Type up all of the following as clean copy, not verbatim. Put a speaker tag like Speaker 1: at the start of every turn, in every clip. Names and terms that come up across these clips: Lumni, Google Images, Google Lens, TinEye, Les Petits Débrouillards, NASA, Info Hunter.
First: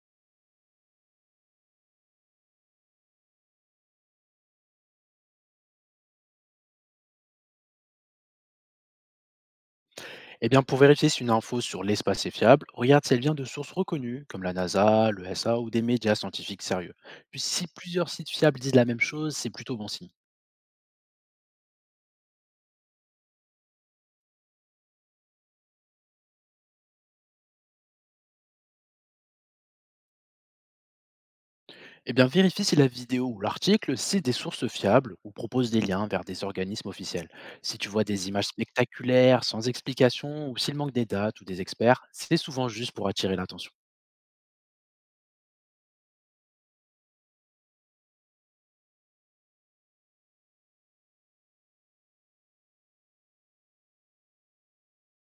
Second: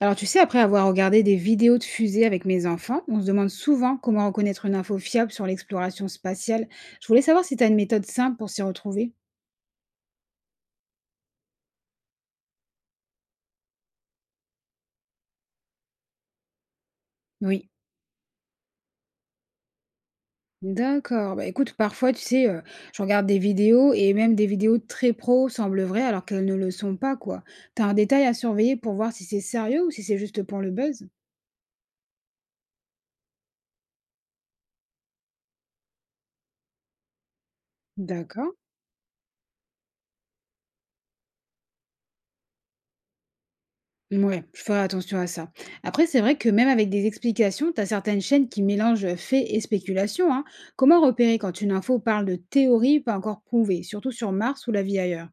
Speaker 1: Alors tu sais, après avoir regardé des vidéos de fusées avec mes enfants, on se demande souvent comment reconnaître une info fiable sur l'exploration spatiale. Je voulais savoir si tu as une méthode simple pour s'y retrouver.
Speaker 2: Eh bien, pour vérifier si une info sur l'espace est fiable, regarde si elle vient de sources reconnues, comme la NASA, le SA ou des médias scientifiques sérieux. Puis si
Speaker 1: Oui,
Speaker 2: plusieurs sites fiables disent la même chose, c'est plutôt bon signe.
Speaker 1: d'accord. Bah écoute, parfois, tu sais, je regarde des vidéos et même des vidéos très pro semblent vraies alors qu'elles ne le sont pas, quoi. T'as un détail à surveiller pour voir si c'est sérieux ou si c'est juste pour le buzz?
Speaker 2: Eh bien, vérifie si la vidéo ou l'article cite des sources fiables ou propose des liens vers des organismes officiels. Si tu vois des images
Speaker 1: D'accord.
Speaker 2: spectaculaires, sans explication, ou s'il manque des dates ou des experts, c'est souvent juste pour attirer l'attention.
Speaker 1: Ouais, je ferai attention à ça. Après, c'est vrai que même avec des explications, tu as certaines chaînes qui mélangent faits et spéculations, hein. Comment repérer quand une info parle de théorie pas encore prouvée, surtout sur Mars ou la vie ailleurs?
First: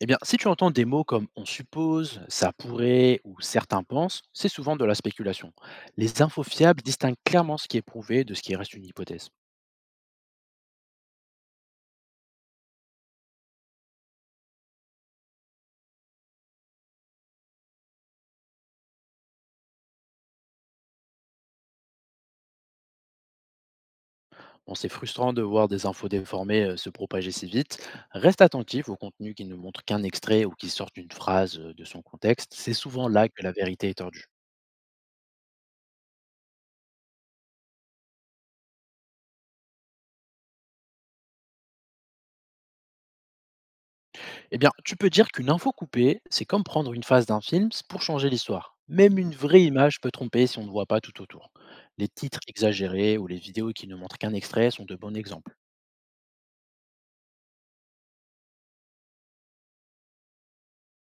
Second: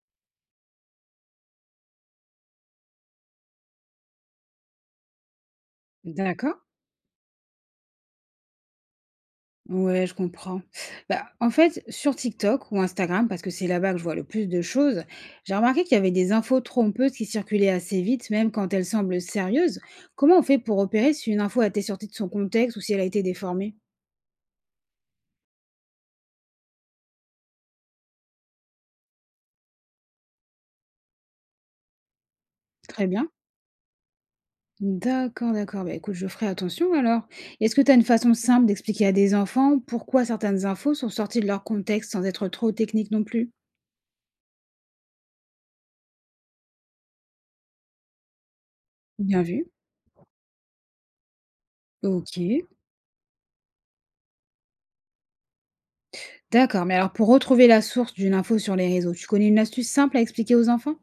Speaker 2: Eh bien, si tu entends des mots comme on suppose, ça pourrait ou certains pensent, c'est souvent de la spéculation. Les infos
Speaker 1: D'accord.
Speaker 2: fiables distinguent clairement ce qui est prouvé de ce qui reste une hypothèse.
Speaker 1: Ouais, je comprends. Bah, en fait, sur TikTok ou Instagram, parce que c'est là-bas que je vois le plus de choses, j'ai remarqué qu'il y avait des infos trompeuses qui circulaient assez vite, même quand elles semblent sérieuses. Comment on fait pour repérer si une info a été sortie de son contexte ou si elle a été déformée?
Speaker 2: Bon, c'est frustrant de voir des infos déformées se propager si vite. Reste attentif au contenu qui ne montre qu'un extrait ou qui sort d'une phrase de son contexte. C'est
Speaker 1: Très
Speaker 2: souvent là
Speaker 1: bien.
Speaker 2: que la vérité est tordue.
Speaker 1: D'accord, d'accord. Bah, écoute, je ferai attention alors. Est-ce que tu as une façon simple d'expliquer à des enfants pourquoi certaines infos sont sorties de leur contexte sans être trop technique non plus?
Speaker 2: Eh bien, tu peux dire qu'une info coupée, c'est comme prendre une phase d'un film pour changer l'histoire. Même une
Speaker 1: Bien
Speaker 2: vraie
Speaker 1: vu.
Speaker 2: image peut tromper si on ne voit pas tout autour. Les
Speaker 1: Ok.
Speaker 2: titres exagérés ou les vidéos qui ne montrent qu'un extrait sont de bons exemples.
Speaker 1: D'accord, mais alors pour retrouver la source d'une info sur les réseaux, tu connais une astuce simple à expliquer aux enfants?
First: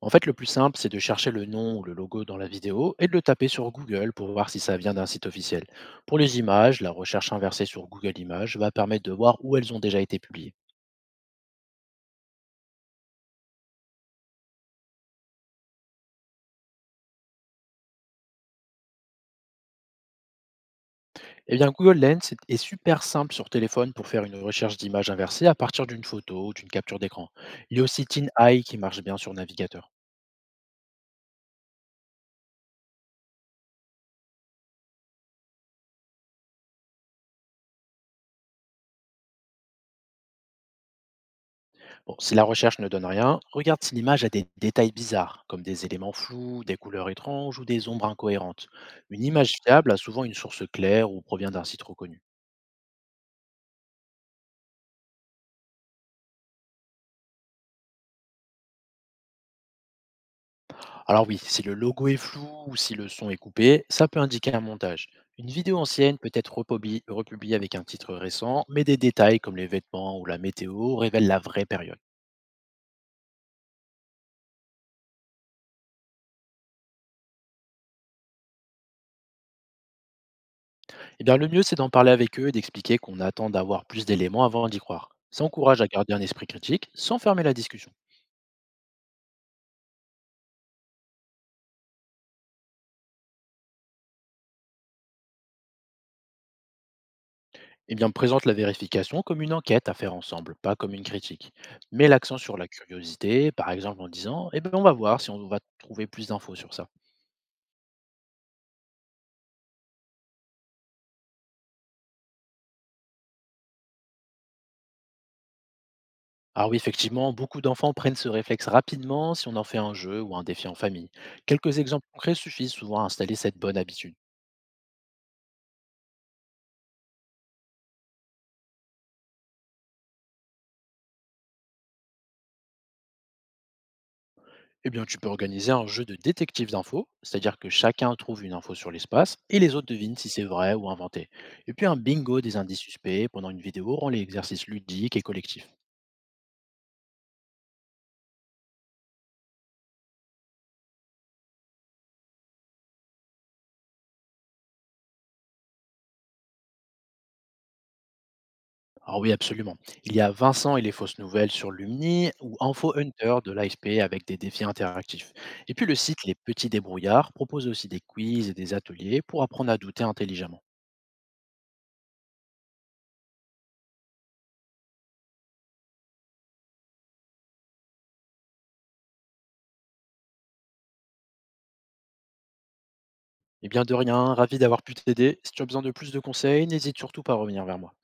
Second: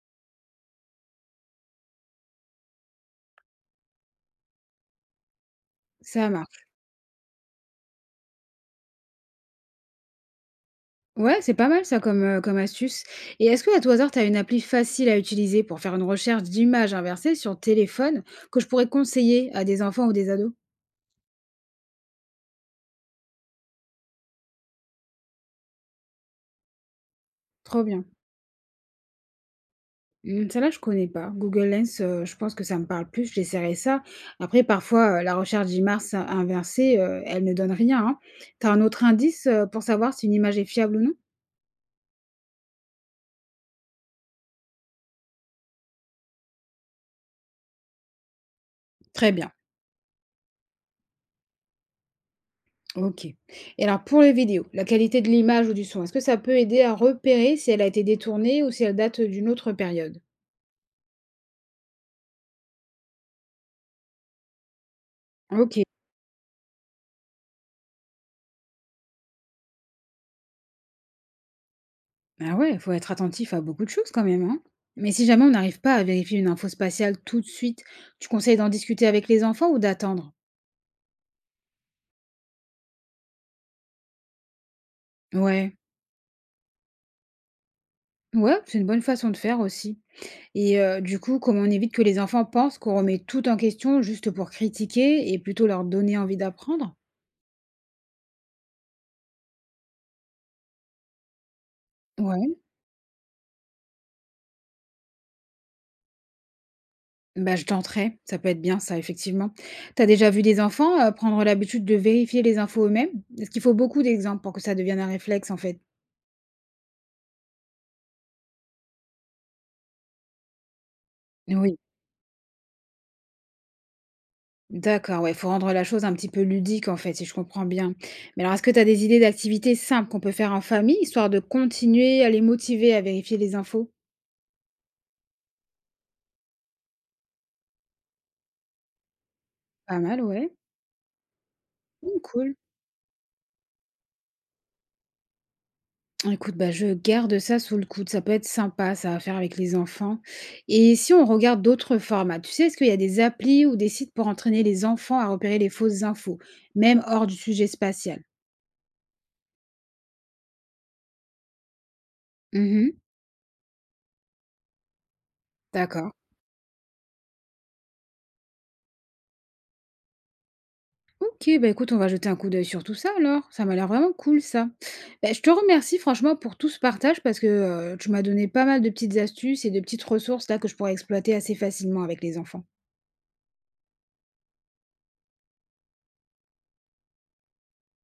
Speaker 2: En fait, le plus simple, c'est de chercher le nom ou le logo dans la vidéo et de le taper sur Google pour voir si ça vient d'un site officiel. Pour
Speaker 1: Ça
Speaker 2: les
Speaker 1: marche.
Speaker 2: images, la recherche inversée sur Google Images va permettre de voir où elles ont déjà été publiées.
Speaker 1: Ouais, c'est pas mal ça comme, comme astuce. Et est-ce que à tout hasard, tu as une appli facile à utiliser pour faire une recherche d'images inversées sur téléphone que je pourrais conseiller à des enfants ou des ados?
Speaker 2: Eh bien, Google Lens est super simple sur téléphone pour faire une recherche d'image inversée à partir d'une photo ou d'une capture d'écran. Il y a
Speaker 1: Trop bien.
Speaker 2: aussi TinEye qui marche bien sur navigateur.
Speaker 1: Mmh, celle-là, je connais pas. Google Lens, je pense que ça me parle plus, j'essaierai ça. Après parfois, la recherche d'images in inversée, elle ne donne rien, hein. Tu un autre indice, pour savoir si une image est fiable ou non?
Speaker 2: Bon, si la recherche ne donne rien, regarde si l'image a des détails bizarres, comme des éléments flous, des couleurs étranges ou des ombres incohérentes. Une
Speaker 1: Très
Speaker 2: image
Speaker 1: bien.
Speaker 2: fiable a souvent une source claire ou provient d'un site reconnu.
Speaker 1: OK. Et alors pour les vidéos, la qualité de l'image ou du son, est-ce que ça peut aider à repérer si elle a été détournée ou si elle date, d'une autre période?
Speaker 2: Alors oui, si le logo est flou ou si le son est coupé, ça peut indiquer un montage. Une vidéo
Speaker 1: OK.
Speaker 2: ancienne peut être republiée avec un titre récent, mais des détails comme les vêtements ou la météo révèlent la vraie période.
Speaker 1: Ah ouais, il faut être attentif à beaucoup de choses quand même, hein? Mais si jamais on n'arrive pas à vérifier une info spatiale tout de suite, tu conseilles d'en discuter avec les enfants ou d'attendre?
Speaker 2: Eh bien, le mieux, c'est d'en parler avec eux et d'expliquer qu'on attend d'avoir plus d'éléments avant d'y croire. Ça
Speaker 1: Ouais.
Speaker 2: encourage à garder un esprit critique sans fermer la discussion.
Speaker 1: Ouais, c'est une bonne façon de faire aussi. Et du coup, comment on évite que les enfants pensent qu'on remet tout en question juste pour critiquer et plutôt leur donner envie d'apprendre?
Speaker 2: Eh bien, présente la vérification comme une enquête à faire ensemble, pas comme une critique. Mets l'accent sur
Speaker 1: Ouais,
Speaker 2: la curiosité, par exemple en disant: eh bien, on va voir si on va trouver plus d'infos sur ça.
Speaker 1: bah, je tenterai, ça peut être bien ça, effectivement. T'as déjà vu des enfants, prendre l'habitude de vérifier les infos eux-mêmes? Est-ce qu'il faut beaucoup d'exemples pour que ça devienne un réflexe, en fait?
Speaker 2: Alors, oui, effectivement, beaucoup d'enfants prennent ce réflexe rapidement si on en fait un jeu ou un défi en famille. Quelques
Speaker 1: Oui,
Speaker 2: exemples concrets suffisent souvent à installer cette bonne habitude.
Speaker 1: d'accord, ouais, faut rendre la chose un petit peu ludique, en fait, si je comprends bien. Mais alors, est-ce que tu as des idées d'activités simples qu'on peut faire en famille, histoire de continuer à les motiver à vérifier les infos?
Speaker 2: Eh bien, tu peux organiser un jeu de détective d'infos, c'est-à-dire que chacun trouve une info sur l'espace et les autres
Speaker 1: Pas
Speaker 2: devinent
Speaker 1: mal,
Speaker 2: si c'est
Speaker 1: ouais.
Speaker 2: vrai ou inventé. Et puis un
Speaker 1: Mmh,
Speaker 2: bingo
Speaker 1: cool.
Speaker 2: des indices suspects pendant une vidéo rend l'exercice ludique et collectif.
Speaker 1: Écoute, bah, je garde ça sous le coude. Ça peut être sympa, ça, à faire avec les enfants. Et si on regarde d'autres formats, tu sais, est-ce qu'il y a des applis ou des sites pour entraîner les enfants à repérer les fausses infos, même hors du sujet spatial?
Speaker 2: Alors oui, absolument. Il y a Vincent et les fausses nouvelles sur Lumni ou
Speaker 1: Mhm,
Speaker 2: Info Hunter de l'AFP avec des défis interactifs. Et puis le
Speaker 1: d'accord.
Speaker 2: site Les Petits Débrouillards propose aussi des quiz et des ateliers pour apprendre à douter intelligemment.
Speaker 1: Ok, bah écoute, on va jeter un coup d'œil sur tout ça alors. Ça m'a l'air vraiment cool, ça. Bah, je te remercie franchement pour tout ce partage parce que tu m'as donné pas mal de petites astuces et de petites ressources là que je pourrais exploiter assez facilement avec les enfants.
Speaker 2: Eh bien de rien, ravi d'avoir pu t'aider. Si tu as besoin de plus de conseils, n'hésite surtout pas à revenir vers moi.